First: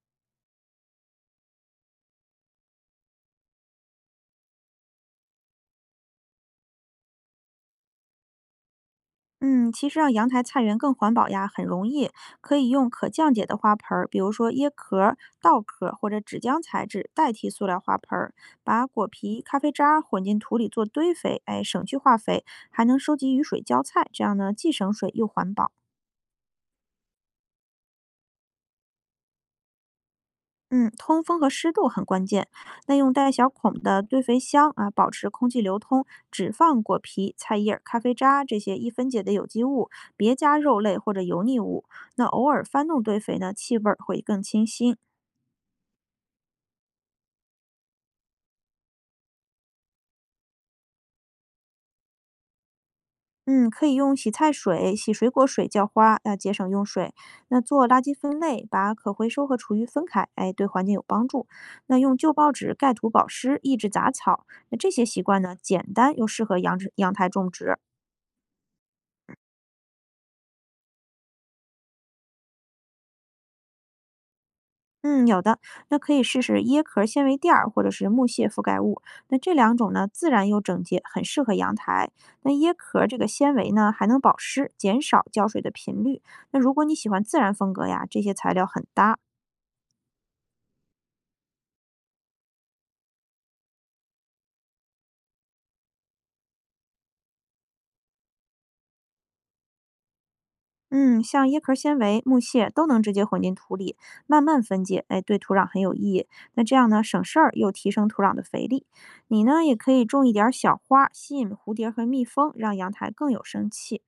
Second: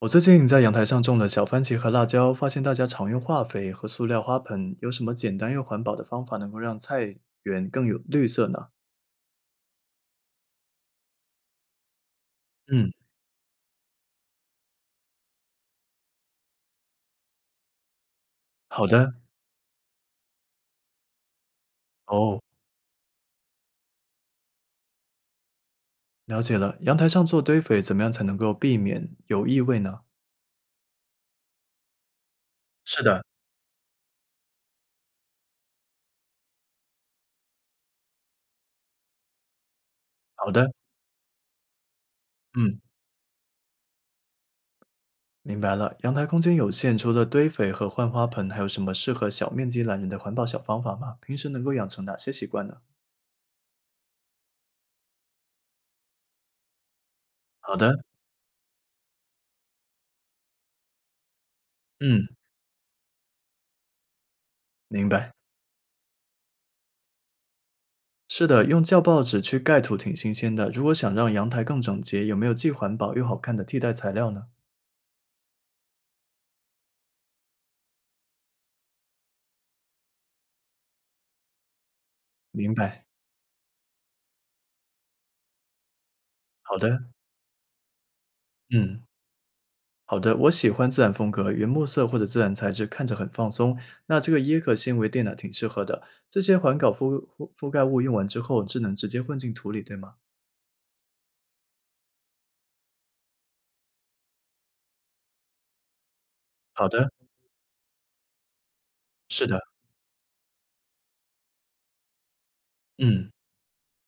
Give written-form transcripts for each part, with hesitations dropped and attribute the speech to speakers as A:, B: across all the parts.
A: 我最近在阳台上种了小番茄和辣椒，发现大家常用化肥和塑料花盆，有什么简单又环保的方法能够让菜园更有绿色呢？
B: 嗯，其实让阳台菜园更环保呀，很容易，可以用
A: 嗯，
B: 可降解的花盆儿，比如说椰壳儿、稻壳儿或者纸浆材质代替塑料花盆儿，
A: 好
B: 把果
A: 的，
B: 皮、咖啡渣儿混进土里做堆肥，哎，省去化
A: 哦，
B: 肥，还能收集雨水浇菜，这样呢既省水又环保。
A: 了解了。阳台上做堆肥，怎么样才能够避免有异味呢？
B: 嗯，通风和湿度很关键。那
A: 是
B: 用
A: 的，
B: 带小孔的堆肥箱啊，保持空气流通，只放果皮、菜叶儿、咖啡渣这些易分解的有机物，别
A: 好
B: 加
A: 的，
B: 肉类或者油腻物。那偶尔
A: 嗯，
B: 翻动堆肥呢，气味儿会更清新。
A: 明白了。阳台空间有限，除了堆肥和换花盆，还有什么适合小面积懒人的环保小方法吗？平时能够养成哪些习惯呢？
B: 嗯，可以用洗菜水、洗水果水浇花，要节省用水。那
A: 好
B: 做垃
A: 的，
B: 圾分类，把可回收和厨余分开，哎，对环境有帮助。那用
A: 嗯，
B: 旧报纸盖土保湿，抑制杂草。那这些
A: 明
B: 习
A: 白。
B: 惯呢，简单又适合养殖阳台种植。
A: 是的，用旧报纸去盖土挺新鲜的。如果想让阳台更整洁，有没有既环保又好看的替代材料呢？
B: 嗯，有的，那可以试试椰壳纤维垫儿或者是木屑覆盖物。那这两种呢，自然又整洁，很适合阳台。那椰
A: 明白，
B: 壳这个纤维呢，还能保湿，减少浇水的频率。那如
A: 好
B: 果你
A: 的，
B: 喜欢自然风格呀，这些材料很
A: 嗯，
B: 搭。
A: 好的。我喜欢自然风格，原木色或者自然材质，看着很放松。那这个椰壳纤维垫呢，挺适合的。这些环保覆盖物用完之后，只能直接混进土里，对吗？
B: 嗯，像椰壳纤维、木屑都能直接混进土里，慢慢分解，哎，对土壤很有意义。那这
A: 好
B: 样呢，
A: 的，
B: 省事儿又提升土壤的肥力。你
A: 是的，
B: 呢，也可以种一点儿小花，吸引蝴蝶和蜜蜂，让阳台
A: 嗯。
B: 更有生气。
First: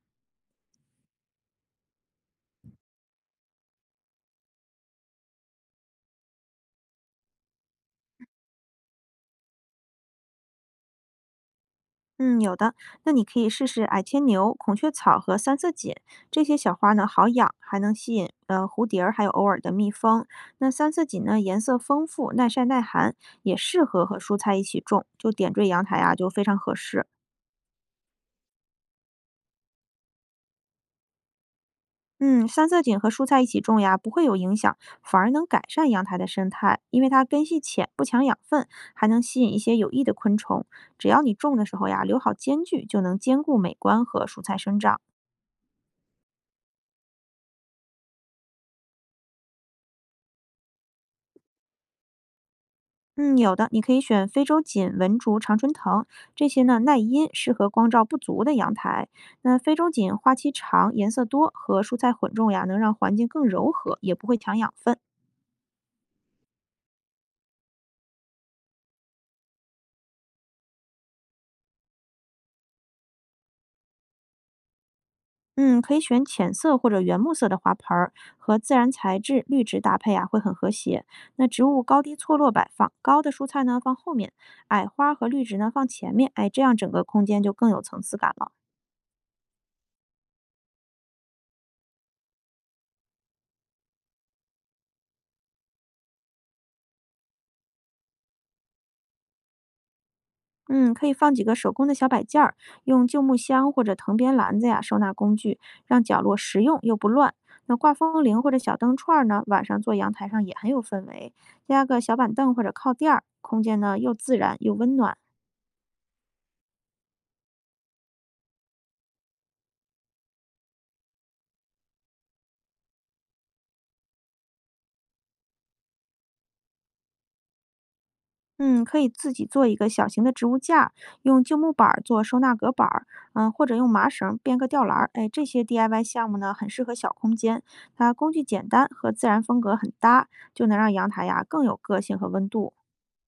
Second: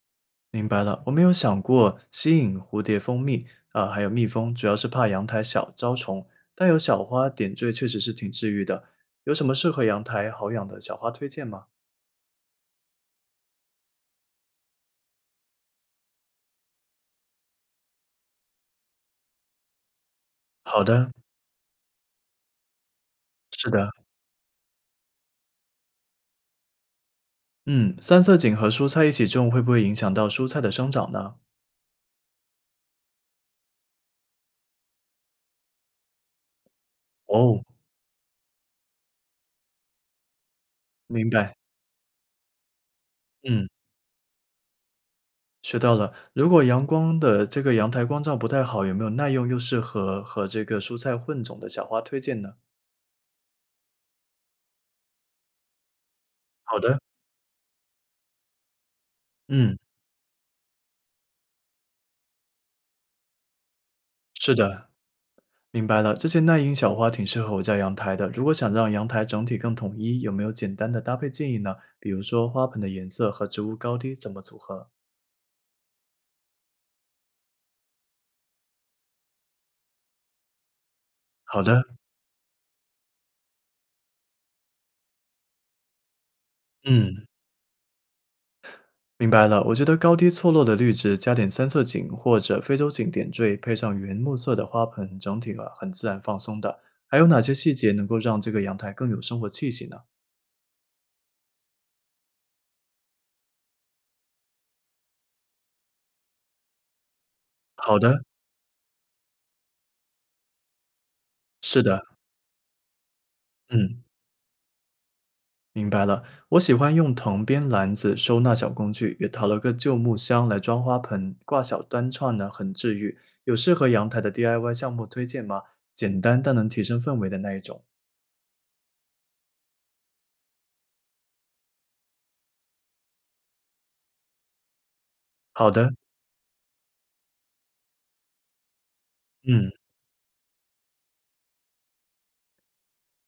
A: 明白了，我没有想过吸引蝴蝶、蜂蜜，啊，还有蜜蜂，主要是怕阳台小招虫，但有小花点缀确实是挺治愈的。有什么适合阳台好养的小花推荐吗？
B: 嗯，有的。那你可以试试矮牵牛、孔雀草和三色堇这些小花呢，好养，还能吸引蝴蝶儿，还有偶尔的蜜蜂。那
A: 好
B: 三色
A: 的，
B: 堇呢，颜色丰富，耐晒耐寒，也
A: 是
B: 适
A: 的，
B: 合和蔬菜一起种，就点缀阳台啊，就非常合适。
A: 嗯，三色堇和蔬菜一起种会不会影响到蔬菜的生长呢？
B: 嗯，三色堇和蔬菜一起种呀，不会有影响，反而能改善阳台的生态，因为它根系
A: 哦，
B: 浅，不抢养分，还能吸引一些有益的昆虫。只要
A: 明
B: 你
A: 白，
B: 种的时候呀，留好间距，就能兼顾
A: 嗯，
B: 美观和蔬菜生长。
A: 学到了。如果阳光的这个阳台光照不太好，有没有耐用又适合和这个蔬菜混种的小花推荐呢？
B: 嗯，有的，你可以选非洲锦、文竹、常春藤这些
A: 好
B: 呢，
A: 的，
B: 耐阴，适合光照不足的阳台。那非
A: 嗯，
B: 洲锦花期长，颜色多，和蔬菜混种呀，能让环境更柔和，也不会
A: 是
B: 抢养
A: 的，
B: 分。
A: 明白了，这些耐阴小花挺适合我家阳台的。如果想让阳台整体更统一，有没有简单的搭配建议呢？比如说花盆的颜色和植物高低怎么组合？
B: 嗯，可以选浅色或者原木色的花盆儿，和自然材质、绿植搭配啊，会很和谐。那
A: 好
B: 植物
A: 的，
B: 高低错落摆放，高的蔬菜呢放后面，矮花和绿植呢放前面，哎，这样整个空
A: 嗯，
B: 间就更有层次感了。
A: 明白了。我觉得高低错落的绿植加点三色堇或者非洲堇点缀，配上原木色的花盆，整体啊很自然放松的。还有哪些细节能够让这个阳台更有生活气息呢？
B: 嗯，可以放几个手工的小摆件儿，用旧木箱或者藤编篮子呀收纳工具，让角落实用又不乱。那挂
A: 好的，
B: 风铃或者小灯串儿呢，晚上做阳台上也很有氛围。
A: 是
B: 加个
A: 的，
B: 小板凳或者靠垫儿，空间呢
A: 嗯。
B: 又自然又温暖。
A: 明白了，我喜欢用藤编篮子收纳小工具，也淘了个旧木箱来装花盆，挂小单串呢，很治愈。有适合阳台的 DIY 项目推荐吗？简单但能提升氛围的那一种。
B: 嗯，可以自己做一个小型的植物架儿用旧木板儿做收纳隔板儿，或者用麻绳编个吊篮儿。哎，这些
A: 好的，
B: DIY 项目呢，很适合小空间，它工具简单和自然风
A: 嗯，
B: 格很搭，就能让阳台呀更有个性和温度。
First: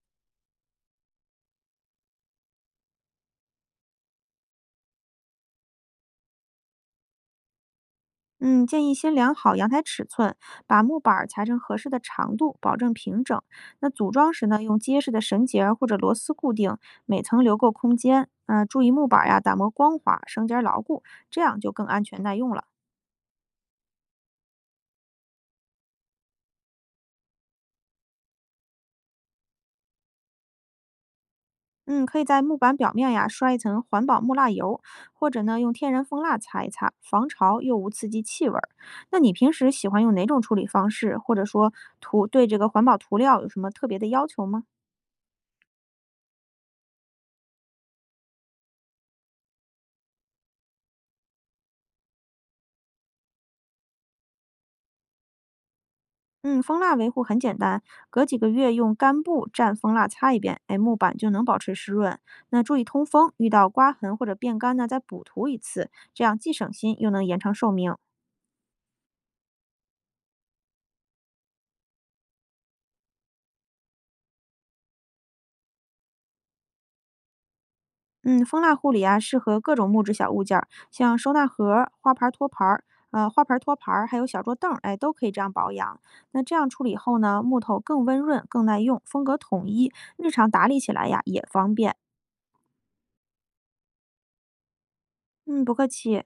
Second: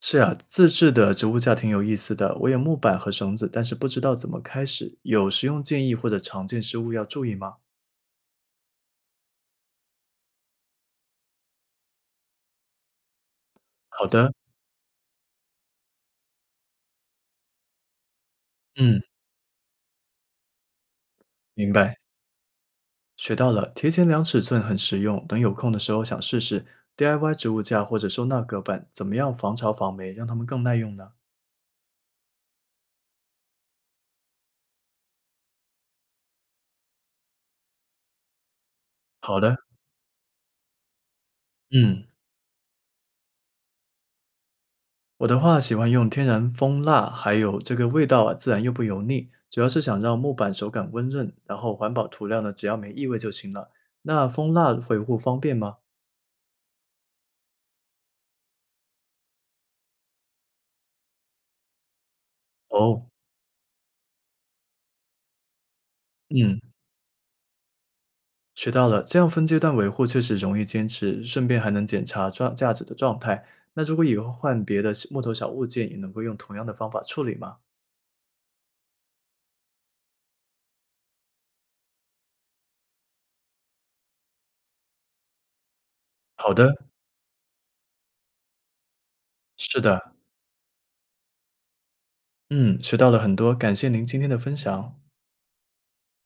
A: 是啊，自制的植物架挺有意思的，我有木板和绳子，但是不知道怎么开始。有实用建议或者常见失误要注意吗？
B: 嗯，建议先量好阳台尺寸，把木板儿裁成合适的长度，保证平整。那
A: 好
B: 组
A: 的，
B: 装时呢，用结实的绳结儿或者螺丝固定，每层留够空间。嗯，注意
A: 嗯，
B: 木板儿呀打磨光滑，绳结儿牢固，这样
A: 明
B: 就更
A: 白。
B: 安全耐用了。
A: 学到了，提前量尺寸很实用，等有空的时候想试试 DIY 植物架或者收纳隔板，怎么样防潮防霉，让它们更耐用呢？
B: 嗯，可以在木板表面呀刷一层环保木蜡油，或者呢用天然蜂蜡擦一擦，防潮又无刺激气味儿。那你
A: 好
B: 平
A: 的，
B: 时喜欢用哪种处理方式，或者说
A: 嗯，
B: 涂对这个环保涂料有什么特别的要求吗？
A: 我的话喜欢用天然蜂蜡，还有这个味道啊，自然又不油腻，主要是想让木板手感温润，然后环保涂料呢，只要没异味就行了。那蜂蜡维护方便吗？
B: 嗯，蜂蜡维护很简单，隔几个月用干布蘸蜂蜡擦一遍，哎，木板就能保持湿润。那注意通
A: 哦，
B: 风，遇到刮痕或者变干呢，再补涂一次，这样既
A: 嗯。
B: 省心又能延长寿命。
A: 学到了，这样分阶段维护确实容易坚持，顺便还能检查装价值的状态。那如果以后换别的小木头小物件，也能够用同样的方法处理吗？
B: 嗯，蜂蜡护理啊，适合各种木质小物件儿，像收纳盒儿、花盘儿托盘儿，花盆儿托盘儿，还有小桌凳儿，哎，都可以这样保养。那
A: 好
B: 这样
A: 的，
B: 处理后呢，木头更温润、更耐用，风格统
A: 是
B: 一，
A: 的，
B: 日常打理起来呀也方便。
A: 嗯，学到了很多，感谢您今天的分享。
B: 嗯，不客气。